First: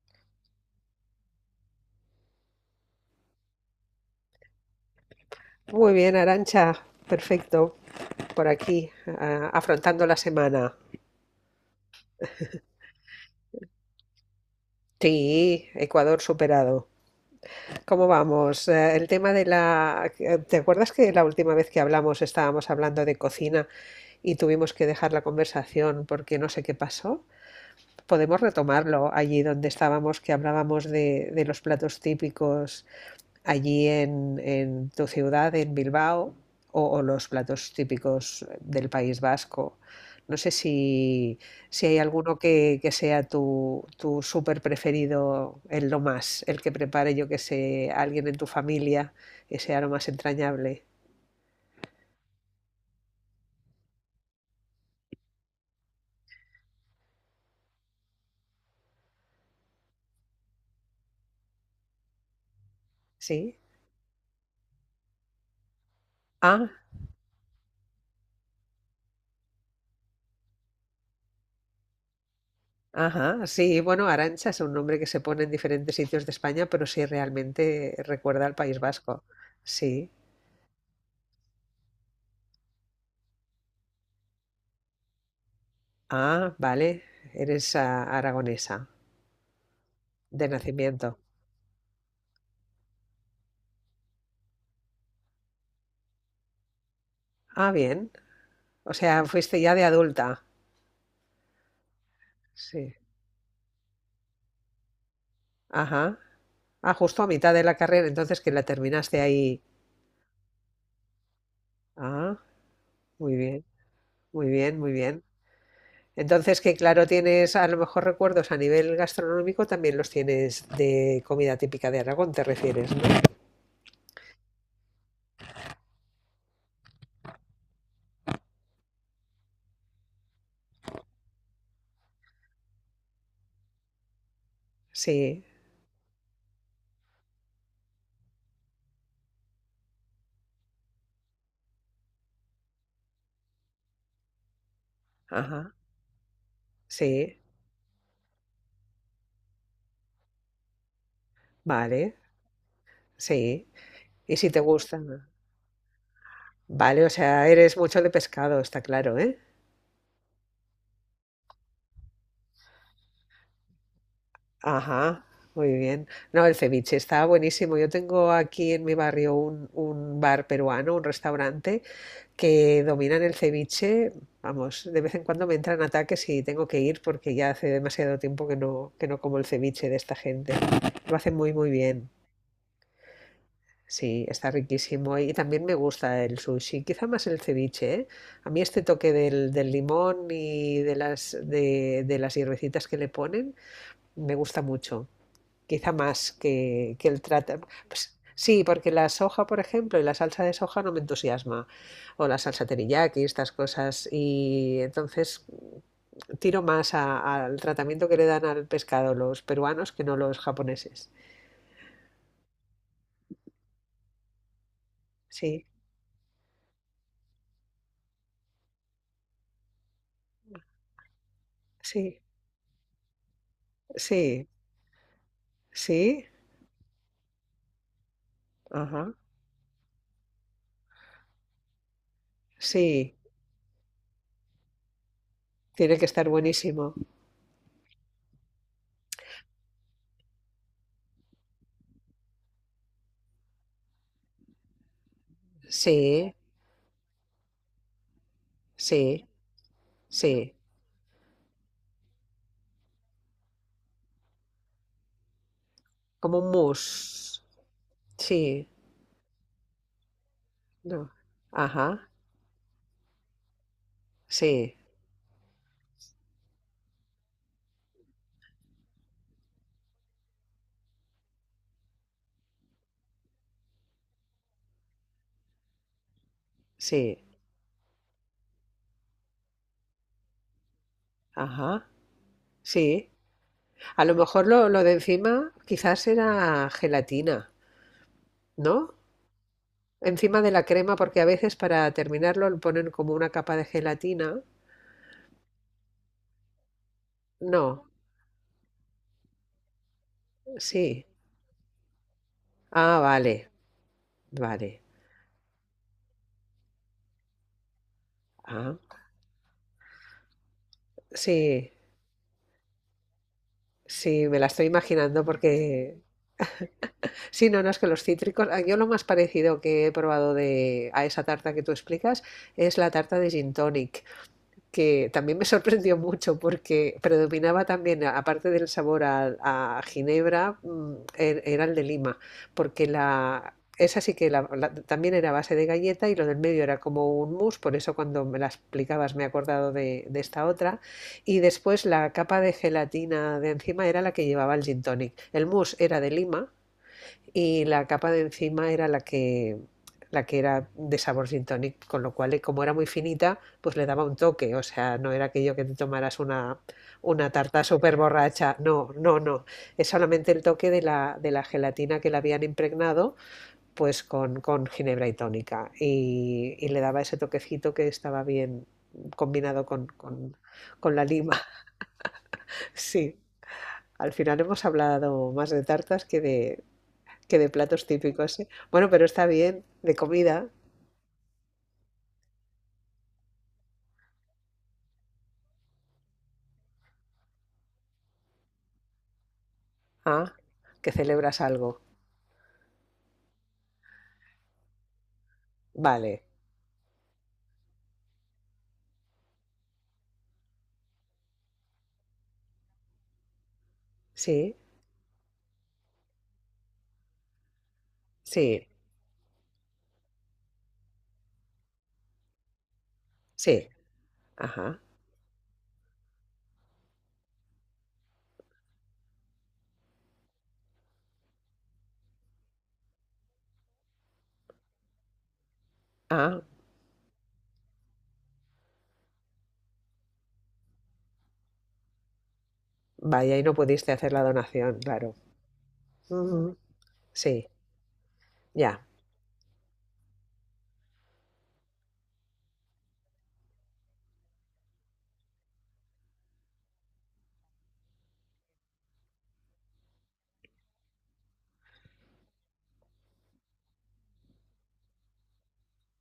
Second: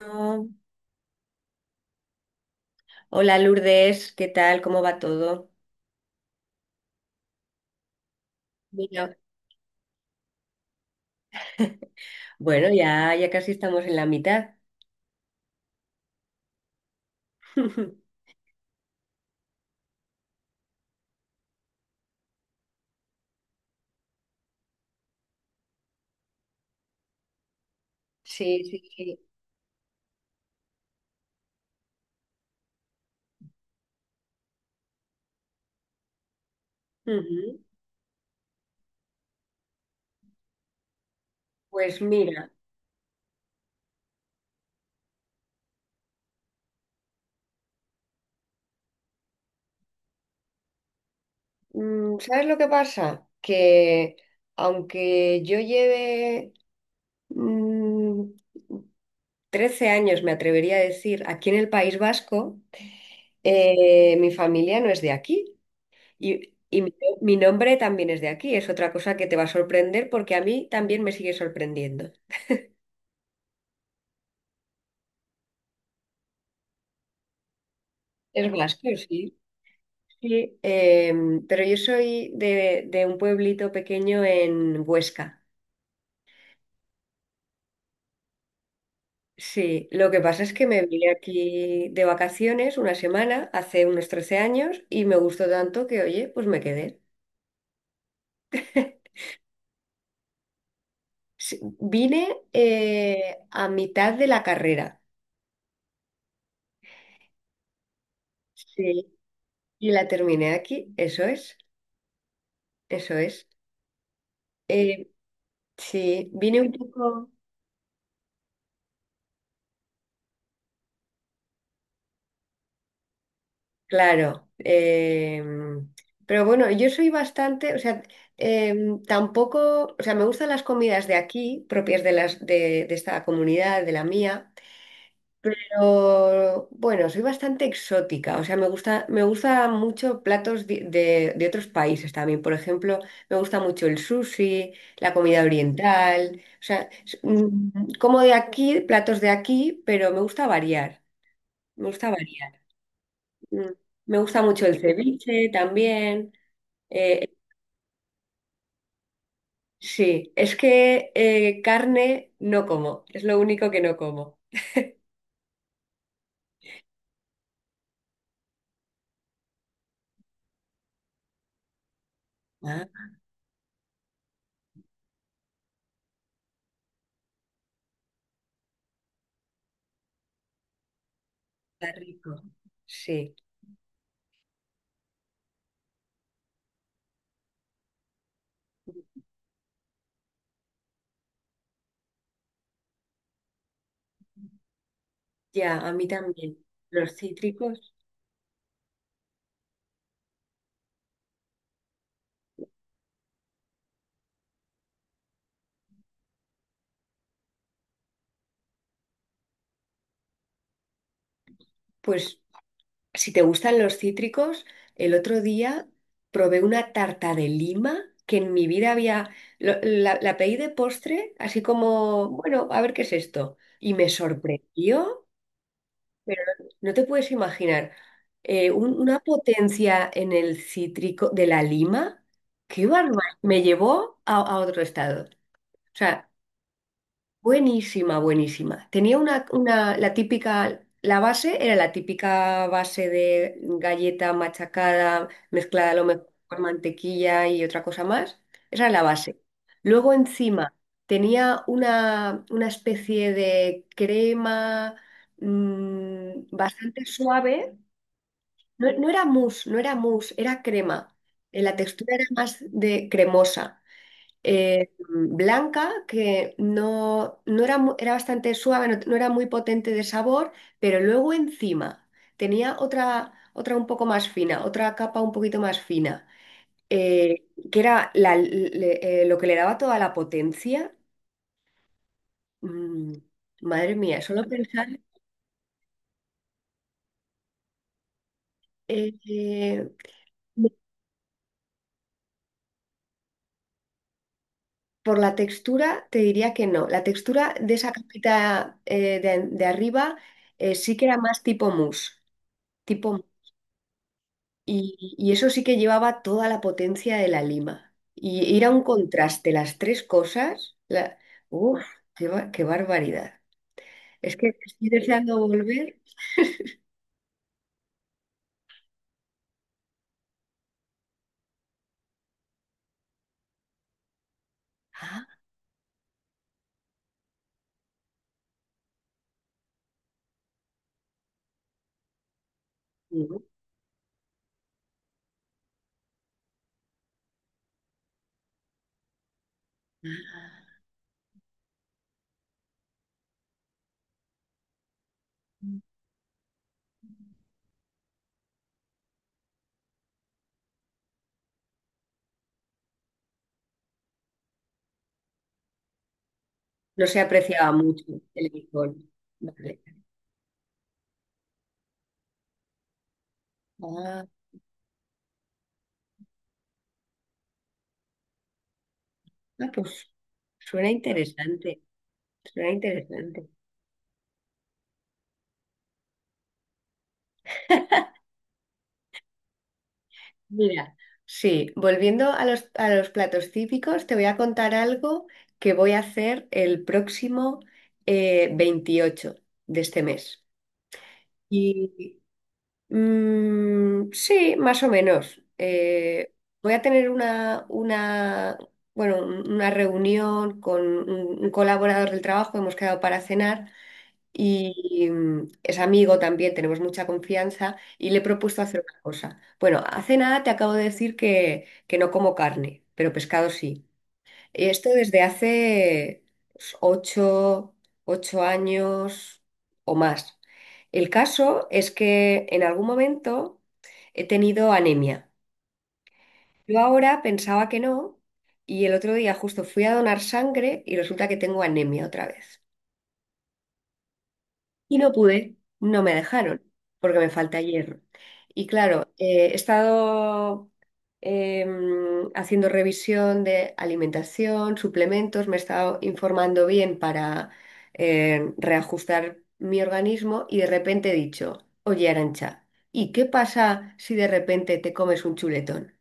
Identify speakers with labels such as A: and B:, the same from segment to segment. A: Oh, Hola Lourdes, ¿qué tal? ¿Cómo va todo?
B: Muy bien, Arancha. Perfecto. Por aquí,
A: Mira,
B: afrontando la semana.
A: bueno, ya casi estamos en la mitad.
B: Sí, Ecuador superado. ¿Cómo vamos? El tema de la... ¿Te acuerdas que la última vez que hablamos estábamos hablando de cocina y tuvimos que dejar la conversación porque no sé qué pasó? Podemos
A: Sí, sí,
B: retomarlo
A: sí.
B: allí donde estábamos, que hablábamos de los platos típicos allí en tu ciudad, en Bilbao, o los
A: Ujú.
B: platos típicos del País Vasco. No sé si hay
A: Pues
B: alguno
A: mira,
B: que sea tu súper preferido, el que prepare, yo que sé, alguien en tu familia, que sea lo más entrañable.
A: ¿sabes lo que pasa? Que aunque yo lleve mm, 13 años, me atrevería a decir, aquí en el País Vasco.
B: ¿Sí?
A: Mi familia no es de aquí. Y,
B: Ah,
A: y mi, Mi nombre también es de aquí. Es otra cosa que te va a sorprender porque a mí también me sigue sorprendiendo.
B: ajá, sí. Bueno, Arancha es un nombre que se pone en diferentes sitios de España, pero sí realmente recuerda
A: Es
B: al País
A: vasco,
B: Vasco.
A: sí.
B: Sí.
A: Sí, pero yo soy de un pueblito pequeño en Huesca.
B: Ah, vale. Eres aragonesa.
A: Sí, lo que pasa
B: De
A: es que me vine
B: nacimiento.
A: aquí de vacaciones una semana hace unos 13 años y me gustó tanto que, oye, pues me quedé.
B: Ah, bien. O sea, fuiste ya de adulta.
A: Sí, vine
B: Sí.
A: a mitad de la carrera.
B: Ajá. Ah, justo a mitad de la carrera, entonces que la
A: Sí.
B: terminaste ahí.
A: Y la terminé aquí, eso es,
B: Ah,
A: eso
B: muy
A: es.
B: bien, muy bien, muy
A: Eh,
B: bien.
A: sí, vine
B: Entonces
A: un
B: que claro,
A: poco.
B: tienes a lo mejor recuerdos a nivel gastronómico, también los tienes de comida típica de Aragón, te refieres, ¿no?
A: Claro, pero bueno, yo soy bastante, o sea, tampoco, o sea, me gustan las comidas de aquí, propias de las de esta comunidad, de la mía,
B: Sí,
A: pero bueno, soy bastante exótica, o sea, me gusta mucho platos de otros países también. Por ejemplo, me gusta mucho el sushi, la comida
B: ajá,
A: oriental, o sea,
B: sí,
A: como de aquí, platos de aquí, pero me gusta variar, me gusta
B: vale,
A: variar.
B: sí.
A: Mm. Me
B: Y
A: gusta
B: si te
A: mucho el
B: gustan,
A: ceviche también.
B: Vale, o
A: Eh,
B: sea, eres mucho de pescado, está claro, ¿eh?
A: sí, es que carne no como, es lo único que no como.
B: Ajá, muy bien. No, el ceviche está buenísimo. Yo tengo aquí en mi barrio un bar peruano, un restaurante que
A: Ah,
B: dominan el ceviche. Vamos, de vez en cuando me entran ataques y tengo que ir porque ya hace demasiado tiempo que no como el ceviche de esta gente. Lo hacen muy, muy
A: está
B: bien.
A: rico. Sí,
B: Sí, está riquísimo. Y también me gusta el sushi, quizá más el ceviche, ¿eh? A mí este toque del limón y de las hierbecitas que le ponen me gusta mucho
A: ya, a
B: quizá
A: mí
B: más
A: también.
B: que
A: Los
B: el trata.
A: cítricos,
B: Pues, sí, porque la soja, por ejemplo, y la salsa de soja no me entusiasma, o la salsa teriyaki, estas cosas, y entonces tiro más al tratamiento que le dan al pescado los peruanos que no los japoneses.
A: pues si te gustan los cítricos, el otro
B: Sí,
A: día probé una tarta de lima que en mi vida había, la pedí de postre, así
B: sí,
A: como, bueno, a ver qué es esto. Y me
B: sí,
A: sorprendió.
B: sí,
A: Pero no te puedes imaginar
B: ajá,
A: una potencia en el cítrico de la lima. ¡Qué
B: sí,
A: barbaridad! Me llevó a otro estado. O
B: tiene que estar
A: sea,
B: buenísimo.
A: buenísima, buenísima. La típica, la base era la típica base de galleta machacada, mezclada a lo mejor
B: Sí,
A: con mantequilla y otra cosa más. Esa era la
B: sí,
A: base. Luego
B: sí,
A: encima tenía una especie de crema,
B: como un
A: bastante
B: mousse,
A: suave.
B: sí,
A: No, no era mousse, no era mousse, era crema.
B: no,
A: La
B: ajá,
A: textura era más de cremosa,
B: sí,
A: blanca, que no, no era, era bastante suave, no, no era muy potente de sabor, pero luego encima tenía otra, otra un poco más fina, otra capa un poquito más fina,
B: sí,
A: que era lo que le daba toda la potencia.
B: ajá, sí.
A: Mm, madre
B: A lo
A: mía, solo
B: mejor lo
A: pensar...
B: de encima quizás era gelatina, ¿no?
A: eh, eh,
B: Encima de la crema, porque a veces para terminarlo le ponen como una capa de gelatina.
A: por la textura te diría que no. La textura de
B: No,
A: esa capita de arriba, sí que
B: sí.
A: era más tipo mousse.
B: Ah,
A: Tipo.
B: vale, vale.
A: Y eso sí que llevaba toda la potencia de la lima. Y era
B: Ah,
A: un contraste, las tres cosas. La...
B: sí,
A: Uf, qué barbaridad.
B: sí,
A: Es
B: me la
A: que
B: estoy
A: estoy
B: imaginando.
A: deseando volver.
B: Porque... Sí, no, no, es que los cítricos... Yo lo más parecido que he probado a esa tarta que tú explicas es la tarta de gin tonic, que
A: Ah,
B: también me sorprendió mucho porque predominaba también, aparte del sabor a ginebra, era el de Lima, porque
A: no.
B: esa sí que también era a base de galleta y lo del medio era como un mousse, por eso cuando me la explicabas me he acordado de esta otra.
A: Ah.
B: Y después la capa de gelatina de encima era la que llevaba el gin tonic. El mousse era de Lima y la capa de encima era la que era de sabor gin tonic, con lo cual, como era muy finita, pues le daba un toque, o sea, no era aquello que te tomaras una,
A: No se
B: una tarta
A: apreciaba
B: súper
A: mucho el
B: borracha, no,
A: licor.
B: no, no,
A: Vale.
B: es solamente el toque de la gelatina que la habían impregnado, pues
A: Ah,
B: con ginebra y tónica, y le daba ese toquecito que estaba bien combinado
A: ah,
B: con,
A: pues
B: con,
A: suena
B: con la lima,
A: interesante. Suena
B: sí.
A: interesante.
B: Al final hemos hablado más de tartas que de platos típicos, ¿eh? Bueno, pero está bien, de comida.
A: Mira, sí, volviendo a los platos típicos, te voy a contar algo que voy a hacer el próximo 28 de este
B: Ah,
A: mes.
B: que celebras algo.
A: Y sí, más o menos.
B: Vale,
A: Voy a tener bueno, una reunión con un colaborador del trabajo, hemos quedado para cenar
B: sí,
A: y es amigo también, tenemos mucha confianza y le he propuesto
B: sí,
A: hacer una cosa. Bueno, hace nada te acabo de decir que no como carne, pero pescado
B: sí.
A: sí. Y
B: Ajá.
A: esto desde hace pues, 8, 8 años o más. El caso es que en algún momento he tenido anemia.
B: Ah,
A: Yo ahora pensaba que no y el otro día justo fui a donar sangre y resulta que tengo anemia otra vez.
B: vaya, y no pudiste hacer la donación,
A: Y no
B: claro.
A: pude, no me
B: Ujú,
A: dejaron, porque me
B: sí,
A: falta hierro. Y
B: ya.
A: claro, he estado haciendo revisión de alimentación, suplementos, me he estado informando bien para reajustar mi organismo y de repente he dicho, oye, Arancha, ¿y qué pasa si de repente te comes un chuletón?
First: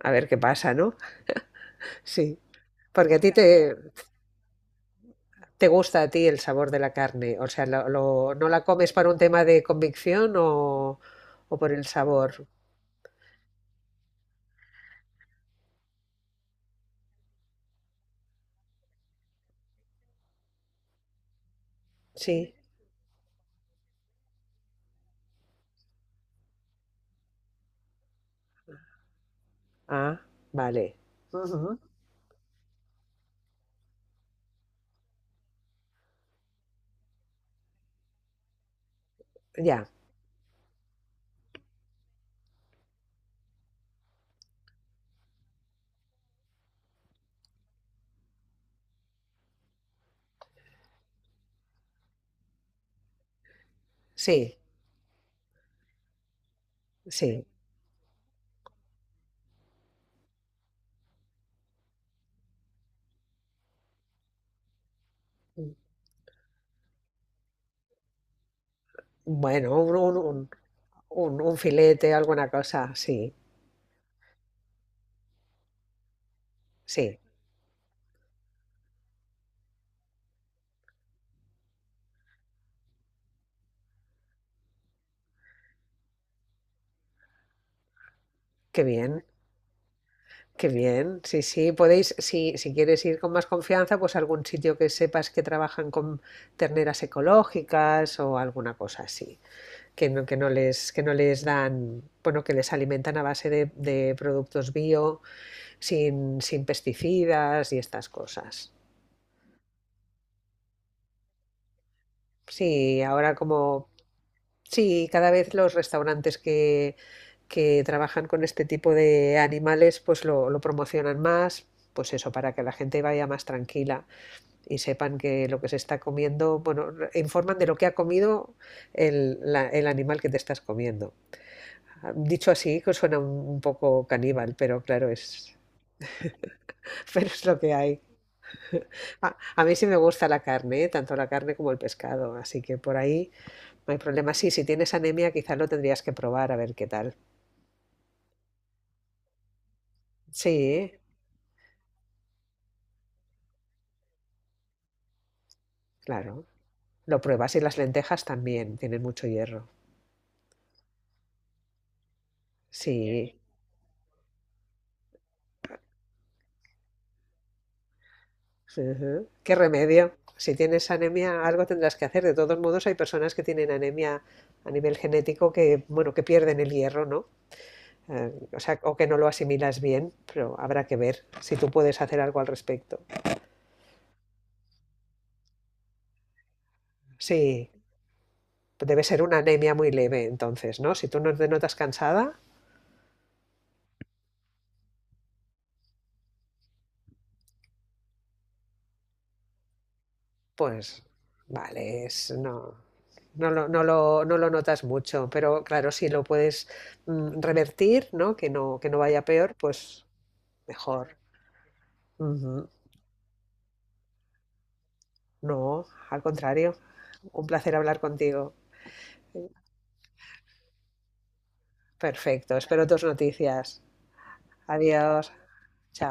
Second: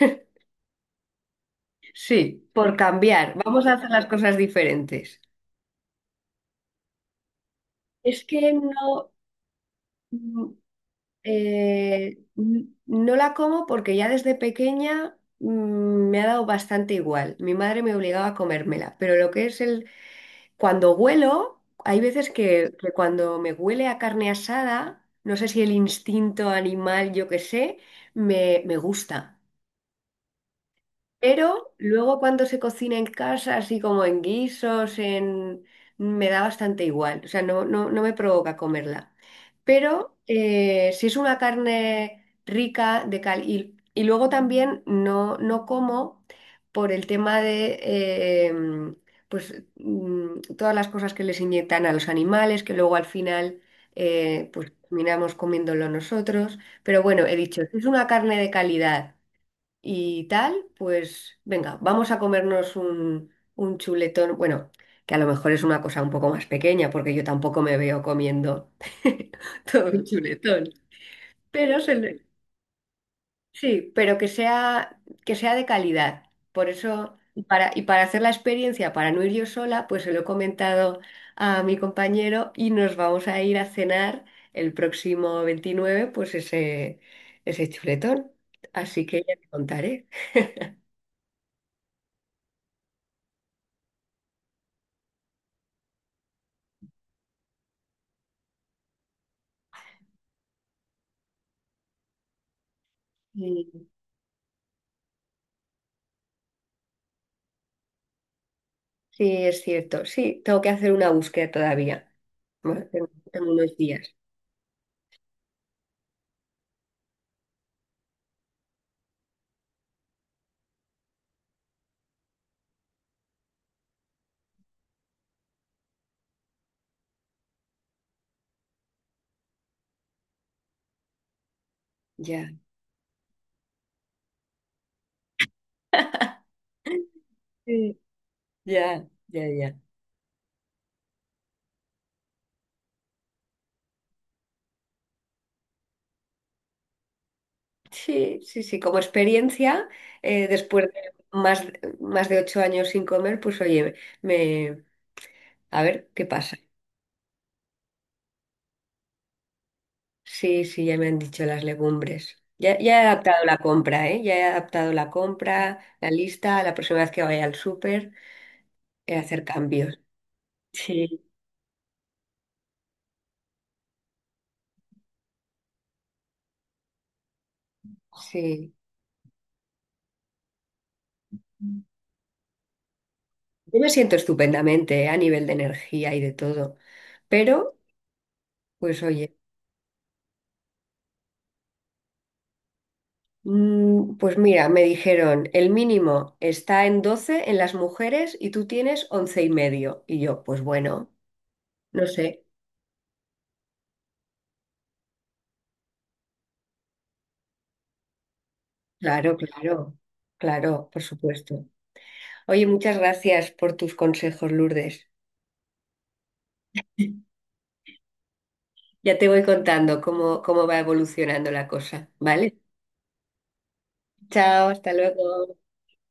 B: A ver qué pasa, ¿no?
A: Sí,
B: Sí.
A: por
B: Porque a ti
A: cambiar, vamos a
B: te,
A: hacer las cosas diferentes.
B: te gusta a ti el sabor de la carne. O sea,
A: Es
B: ¿no
A: que
B: la comes por
A: no.
B: un tema de convicción o por el sabor?
A: No la como porque ya desde pequeña, me ha dado bastante igual. Mi madre me obligaba a comérmela, pero lo que es el... Cuando huelo, hay veces
B: Sí.
A: que cuando me huele a carne asada, no sé si el instinto animal, yo qué sé, me gusta.
B: Ah, vale.
A: Pero
B: Ujú.
A: luego cuando se cocina en casa, así como en guisos, en... me da bastante igual, o sea, no, no, no me provoca comerla.
B: Ya,
A: Pero si es una carne rica de cal y luego también no, no como por el tema de em, pues, todas las cosas que les inyectan a los animales, que luego al final
B: sí,
A: pues terminamos comiéndolo nosotros. Pero bueno, he
B: sí.
A: dicho, si es una carne de calidad y tal, pues venga, vamos a comernos un chuletón, bueno, que a lo mejor es una cosa un poco más pequeña, porque yo tampoco me veo comiendo
B: Bueno,
A: todo
B: un,
A: un
B: un, un-
A: chuletón,
B: un- un
A: pero
B: filete, alguna cosa, sí,
A: sí, pero que sea de calidad. Por eso,
B: sí,
A: y para hacer la experiencia, para no ir yo sola, pues se lo he comentado a mi compañero y nos vamos a ir a cenar el próximo 29, pues ese chuletón.
B: qué
A: Así que
B: bien,
A: ya te contaré.
B: qué bien, sí, sí, podéis, si quieres ir con más confianza, pues algún sitio que sepas que trabajan con terneras ecológicas o alguna cosa así, que no les dan, bueno, que les alimentan a base de,
A: Sí.
B: de productos bio, sin pesticidas y estas cosas.
A: Sí, es cierto. Sí, tengo que hacer una búsqueda todavía. Bueno,
B: Sí,
A: tengo, tengo unos días.
B: Cada vez los restaurantes que trabajan con este tipo de animales, pues lo promocionan más, pues eso, para que la gente vaya más tranquila y sepan que lo que se está comiendo, bueno, informan de lo que ha comido el animal que te estás comiendo. Ah,
A: Ya.
B: dicho así, que suena un poco caníbal, pero claro, es, pero es lo que
A: Sí.
B: hay.
A: Ya,
B: A,
A: ya,
B: a mí
A: ya.
B: sí me gusta la carne, ¿eh? Tanto la carne como el pescado, así que por ahí no hay problema. Sí, si tienes anemia, quizás lo tendrías que probar a ver qué tal.
A: Sí, sí, sí. Como experiencia, después
B: Sí,
A: de más, más de 8 años sin comer, pues oye, me, a ver qué
B: claro.
A: pasa.
B: Lo pruebas y las lentejas también tienen mucho hierro.
A: Sí, sí, ya me han dicho las legumbres. Ya, ya he
B: Sí.
A: adaptado la compra, ¿eh? Ya he adaptado la compra, la lista, la próxima vez que vaya al súper,
B: Ujú.
A: hacer
B: ¿Qué
A: cambios.
B: remedio? Si tienes
A: Sí,
B: anemia, algo tendrás que hacer. De todos modos, hay personas que tienen anemia a nivel genético que, bueno, que pierden el hierro, ¿no? O
A: sí.
B: sea, o que no lo asimilas bien, pero habrá que ver si tú puedes hacer algo al respecto.
A: Yo me siento estupendamente, a nivel de energía y de todo,
B: Sí,
A: pero pues
B: debe ser
A: oye,
B: una anemia muy leve, entonces, ¿no? Si tú no te notas cansada.
A: pues mira, me dijeron, el mínimo está en 12 en las mujeres y tú tienes 11 y medio. Y yo, pues
B: Pues
A: bueno,
B: vale,
A: no sé,
B: no lo notas mucho, pero claro, si lo puedes revertir, ¿no? Que no vaya
A: claro,
B: peor,
A: claro,
B: pues
A: claro, por
B: mejor.
A: supuesto. Oye,
B: Ujú.
A: muchas gracias por tus consejos, Lourdes.
B: No, al contrario. Un placer hablar contigo.
A: Ya te voy contando cómo, cómo va evolucionando la cosa,
B: Perfecto,
A: ¿vale?
B: espero tus noticias.
A: Chao, hasta
B: Adiós.
A: luego.
B: Chao.